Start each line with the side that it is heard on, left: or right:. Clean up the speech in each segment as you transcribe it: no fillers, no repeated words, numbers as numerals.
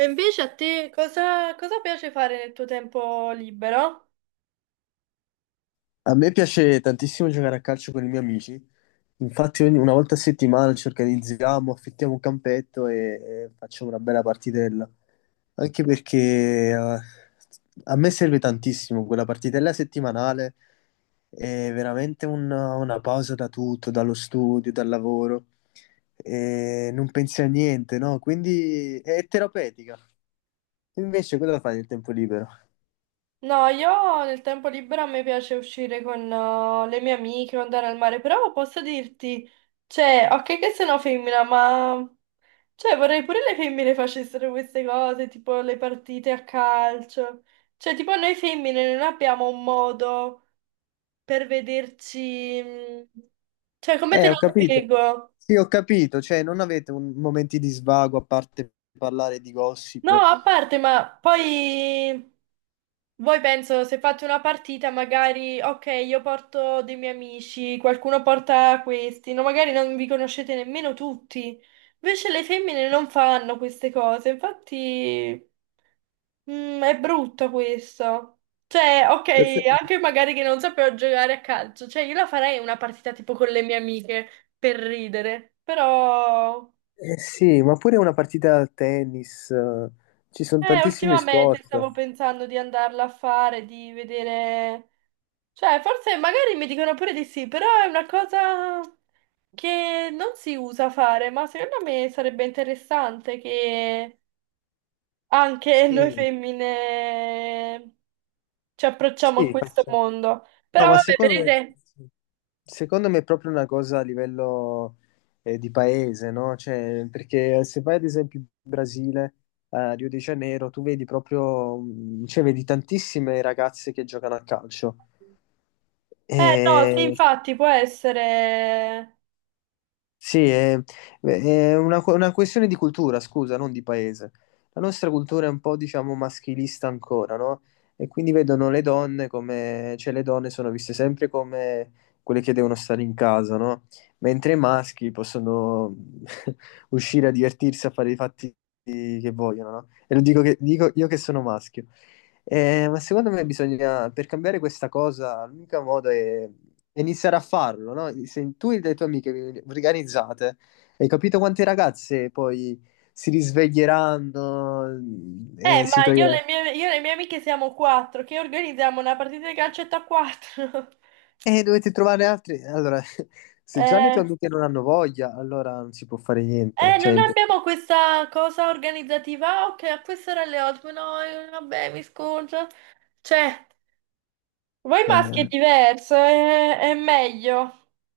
right: E invece a te cosa piace fare nel tuo tempo libero?
left: A me piace tantissimo giocare a calcio con i miei amici, infatti una volta a settimana ci organizziamo, affittiamo un campetto e facciamo una bella partitella, anche perché a me serve tantissimo quella partitella settimanale, è veramente una pausa da tutto, dallo studio, dal lavoro, e non pensi a niente, no? Quindi è terapeutica. Invece cosa fai nel tempo libero?
right: No, io nel tempo libero a me piace uscire con le mie amiche o andare al mare, però posso dirti, cioè, ok che sono femmina, ma cioè, vorrei pure le femmine facessero queste cose, tipo le partite a calcio. Cioè, tipo noi femmine non abbiamo un modo per vederci. Cioè, come te lo
left: Ho capito.
right: spiego?
left: Sì, ho capito, cioè non avete momenti di svago a parte parlare di
right: No,
left: gossip.
right: a parte, ma poi... Voi penso, se fate una partita, magari, ok, io porto dei miei amici, qualcuno porta questi, no, magari non vi conoscete nemmeno tutti. Invece le femmine non fanno queste cose, infatti, è brutto questo. Cioè, ok,
left: Eh,
right: anche magari che non sapevo giocare a calcio, cioè io la farei una partita tipo con le mie amiche per ridere, però,
left: sì, ma pure una partita a tennis, ci sono tantissimi
right: ultimamente
left: sport.
right: stavo pensando di andarla a fare, di vedere. Cioè, forse magari mi dicono pure di sì, però è una cosa che non si usa fare, ma secondo me sarebbe interessante che anche noi
left: Sì,
right: femmine ci approcciamo a
left: sì,
right: questo
left: faccio-
right: mondo.
left: no,
right: Però
left: ma
right: vabbè, per il re...
left: secondo me è proprio una cosa a livello di paese, no? Cioè, perché se vai ad esempio in Brasile, a Rio de Janeiro, tu vedi proprio, cioè, vedi tantissime ragazze che giocano a calcio.
right: Eh no, sì,
left: Eh,
right: infatti può essere...
left: sì, è una questione di cultura, scusa, non di paese. La nostra cultura è un po', diciamo, maschilista ancora, no? E quindi vedono le donne come, cioè le donne sono viste sempre come quelle che devono stare in casa, no? Mentre i maschi possono uscire a divertirsi, a fare i fatti che vogliono, no? E lo dico, dico io che sono maschio. Ma secondo me bisogna, per cambiare questa cosa, l'unico modo è iniziare a farlo, no? Se tu e le tue amiche vi organizzate, hai capito quante ragazze poi si risveglieranno e si
right: Ma io e
left: toglieranno?
right: le mie, io e le mie amiche siamo quattro, che organizziamo una partita di calcetto a quattro.
left: E dovete trovare altri. Allora, se già le
right: Eh...
left: tue amiche non hanno voglia, allora non si può fare niente. Cioè, è
right: Non
left: impossibile.
right: abbiamo questa cosa organizzativa? Ok, a quest'ora alle 8, no, vabbè, mi scuso. Cioè, voi maschi è
left: Eh,
right: diverso, è meglio.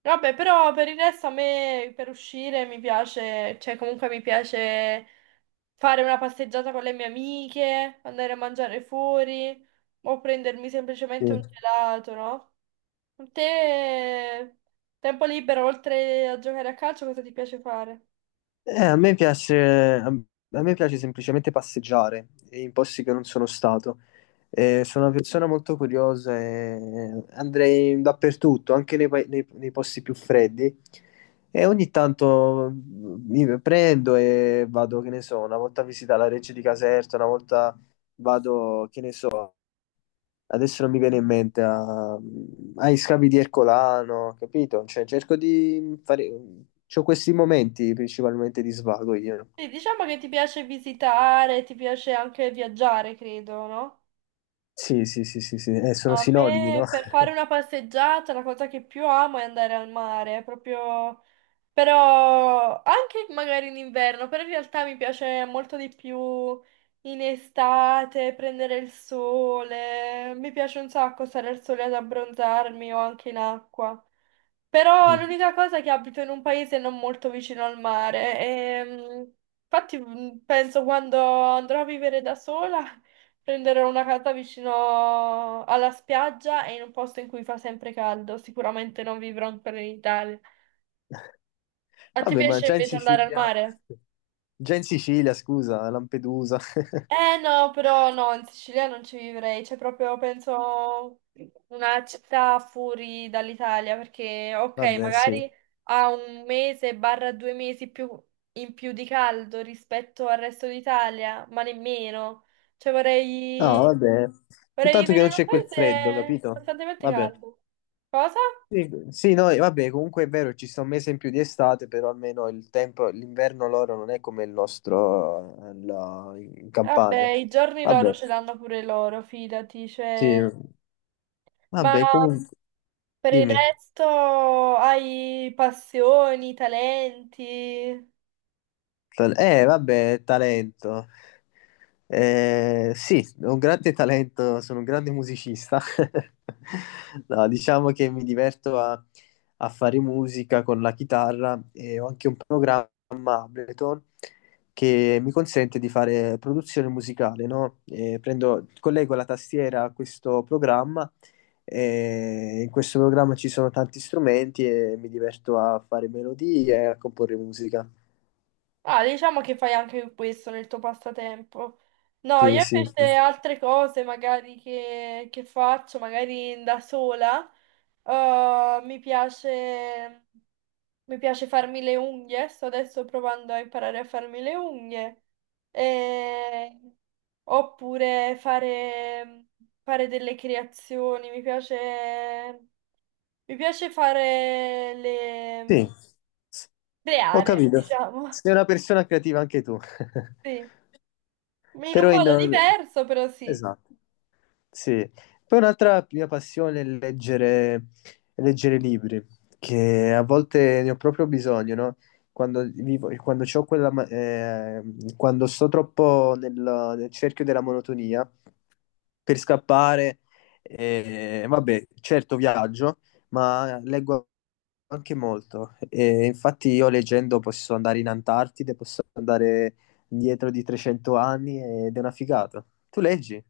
right: Vabbè, però per il resto a me per uscire mi piace, cioè comunque mi piace fare una passeggiata con le mie amiche, andare a mangiare fuori o prendermi
left: sì.
right: semplicemente un gelato, no? Te, tempo libero, oltre a giocare a calcio, cosa ti piace fare?
left: A me piace, a a me piace semplicemente passeggiare in posti che non sono stato. Sono una persona molto curiosa e andrei dappertutto, anche nei posti più freddi. E ogni tanto mi prendo e vado, che ne so, una volta a visitare la Reggia di Caserta, una volta vado, che ne so. Adesso non mi viene in mente, ai scavi di Ercolano, capito? Cioè, cerco di fare. C'ho questi momenti principalmente di svago io, no?
right: Sì, diciamo che ti piace visitare, ti piace anche viaggiare, credo, no?
left: Sì, sì, sì, sì, sì. Sono
right: A
left: sinonimi, no?
right: me per fare una passeggiata la cosa che più amo è andare al mare, proprio... Però anche magari in inverno, però in realtà mi piace molto di più in estate, prendere il sole. Mi piace un sacco stare al sole ad abbronzarmi o anche in acqua. Però
left: Mm.
right: l'unica cosa è che abito in un paese non molto vicino al mare e infatti penso quando andrò a vivere da sola prenderò una casa vicino alla spiaggia e in un posto in cui fa sempre caldo, sicuramente non vivrò ancora in Italia. A te
left: Vabbè, ma
right: piace invece andare al mare?
left: Già in Sicilia, scusa, a Lampedusa.
right: Eh no, però no, in Sicilia non ci vivrei, c'è proprio, penso, una città fuori dall'Italia, perché ok,
left: Vabbè, sì.
right: magari ha un mese barra due mesi più, in più di caldo rispetto al resto d'Italia, ma nemmeno. Cioè
left: No,
right: vorrei,
left: vabbè.
right: vorrei
left: Soltanto che
right: vivere
left: non
right: in un
left: c'è quel freddo,
right: paese
left: capito?
right: costantemente
left: Vabbè.
right: caldo. Cosa?
left: Sì, sì, no, e vabbè, comunque è vero, ci sta un mese in più di estate, però almeno il tempo, l'inverno loro non è come il nostro in Campania.
right: Vabbè, i giorni loro
left: Vabbè,
right: ce l'hanno pure loro, fidati,
left: sì,
right: cioè... Ma
left: vabbè, comunque,
right: per il
left: dimmi.
right: resto hai passioni, talenti?
left: Vabbè, talento. Sì, ho un grande talento, sono un grande musicista. No, diciamo che mi diverto a, a fare musica con la chitarra e ho anche un programma Ableton che mi consente di fare produzione musicale, no? Collego la tastiera a questo programma e in questo programma ci sono tanti strumenti e mi diverto a fare melodie e a comporre musica.
right: Ah, diciamo che fai anche questo nel tuo passatempo. No,
left: Sì,
right: io
left: sì, sì.
right: invece altre cose magari che faccio, magari da sola, eh, mi piace, mi piace farmi le unghie, sto adesso provando a imparare a farmi le unghie, E- oppure fare, fare delle creazioni, mi piace fare
left: Sì,
right: le...
left: ho
right: creare,
left: capito.
right: diciamo,
left: Sei una persona creativa anche tu.
right: sì. In un
left: Però in...
right: modo diverso, però sì.
left: Esatto, sì. Poi un'altra mia passione è leggere, leggere libri, che a volte ne ho proprio bisogno, no? Quando vivo, quando c'ho quella, ma- quando sto troppo nel, nel cerchio della monotonia, per scappare, vabbè, certo viaggio, ma leggo anche molto. E infatti io leggendo posso andare in Antartide, posso andare dietro di 300 anni ed è una figata. Tu leggi e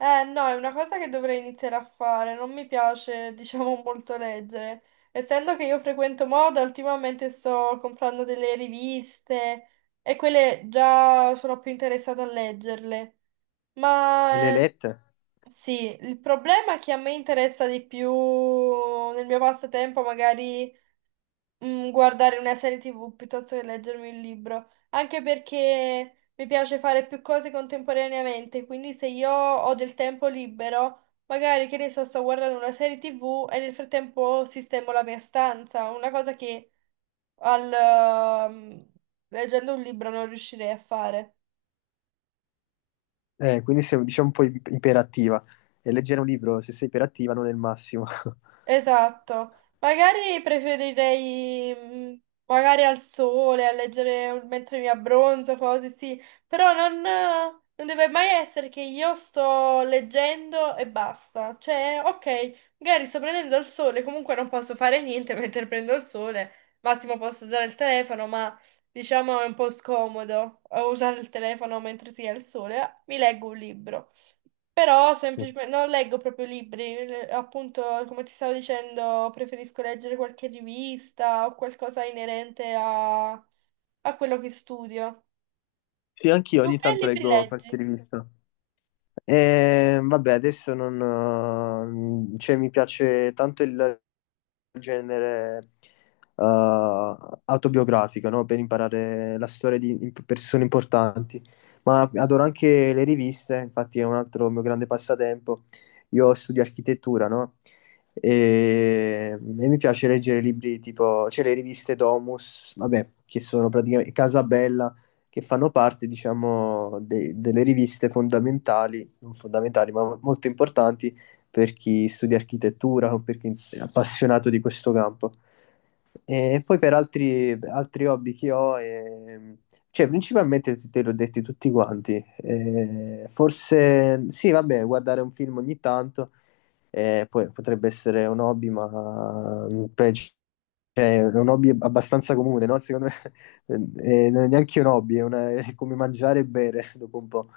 right: No, è una cosa che dovrei iniziare a fare. Non mi piace, diciamo, molto leggere. Essendo che io frequento moda, ultimamente sto comprando delle riviste e quelle già sono più interessata a leggerle.
left: le hai
right: Ma
left: lette,
right: sì, il problema è che a me interessa di più nel mio passatempo magari guardare una serie TV piuttosto che leggermi un libro, anche perché mi piace fare più cose contemporaneamente, quindi se io ho del tempo libero, magari che ne so, sto guardando una serie TV e nel frattempo sistemo la mia stanza, una cosa che al, ehm, leggendo un libro non riuscirei a fare.
left: eh, quindi sei diciamo un po' iperattiva. E leggere un libro, se sei iperattiva, non è il massimo.
right: Esatto, magari preferirei magari al sole, a leggere un- mentre mi abbronzo, cose sì, però non, non deve mai essere che io sto leggendo e basta. Cioè, ok, magari sto prendendo il sole, comunque non posso fare niente mentre prendo il sole, massimo posso usare il telefono, ma diciamo è un po' scomodo usare il telefono mentre si ha il sole, mi leggo un libro. Però semplicemente non leggo proprio libri, le- appunto, come ti stavo dicendo, preferisco leggere qualche rivista o qualcosa inerente a quello che studio.
left: Sì, anch'io
right: Tu
left: ogni
right: che
left: tanto
right: libri
left: leggo qualche
right: leggi?
left: rivista. E, vabbè, adesso non... cioè, mi piace tanto il genere eh, autobiografico, no? Per imparare la storia di persone importanti. Ma adoro anche le riviste, infatti è un altro mio grande passatempo. Io studio architettura, no? E mi piace leggere libri tipo, cioè le riviste Domus, vabbè, che sono praticamente Casabella che fanno parte, diciamo, delle riviste fondamentali, non fondamentali, ma molto importanti per chi studia architettura o per chi è appassionato di questo campo. E poi per altri hobby che ho, cioè principalmente te l'ho detti tutti quanti. Forse sì, vabbè, guardare un film ogni tanto, poi potrebbe essere un hobby, ma mm, peggio cioè, è un hobby abbastanza comune, no? Secondo me non è neanche un hobby, è, è come mangiare e bere dopo un po'.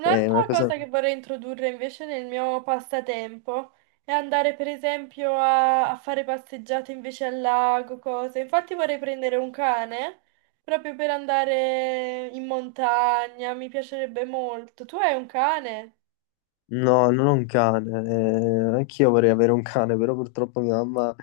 left: È una cosa...
right: cosa che vorrei introdurre invece nel mio passatempo è andare per esempio a fare passeggiate invece al lago, cose. Infatti vorrei prendere un cane proprio per andare in montagna, mi piacerebbe molto. Tu hai un cane?
left: No, non ho un cane. Anch'io vorrei avere un cane, però purtroppo mia mamma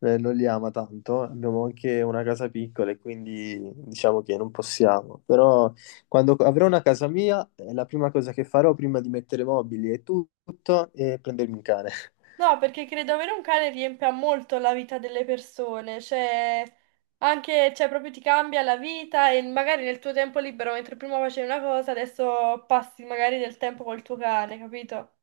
left: non li ama tanto. Abbiamo anche una casa piccola e quindi diciamo che non possiamo. Però quando avrò una casa mia, è la prima cosa che farò prima di mettere mobili e tutto è prendermi un cane.
right: No, perché credo avere un cane riempia molto la vita delle persone, cioè anche, cioè proprio ti cambia la vita e magari nel tuo tempo libero, mentre prima facevi una cosa, adesso passi magari del tempo col tuo cane, capito?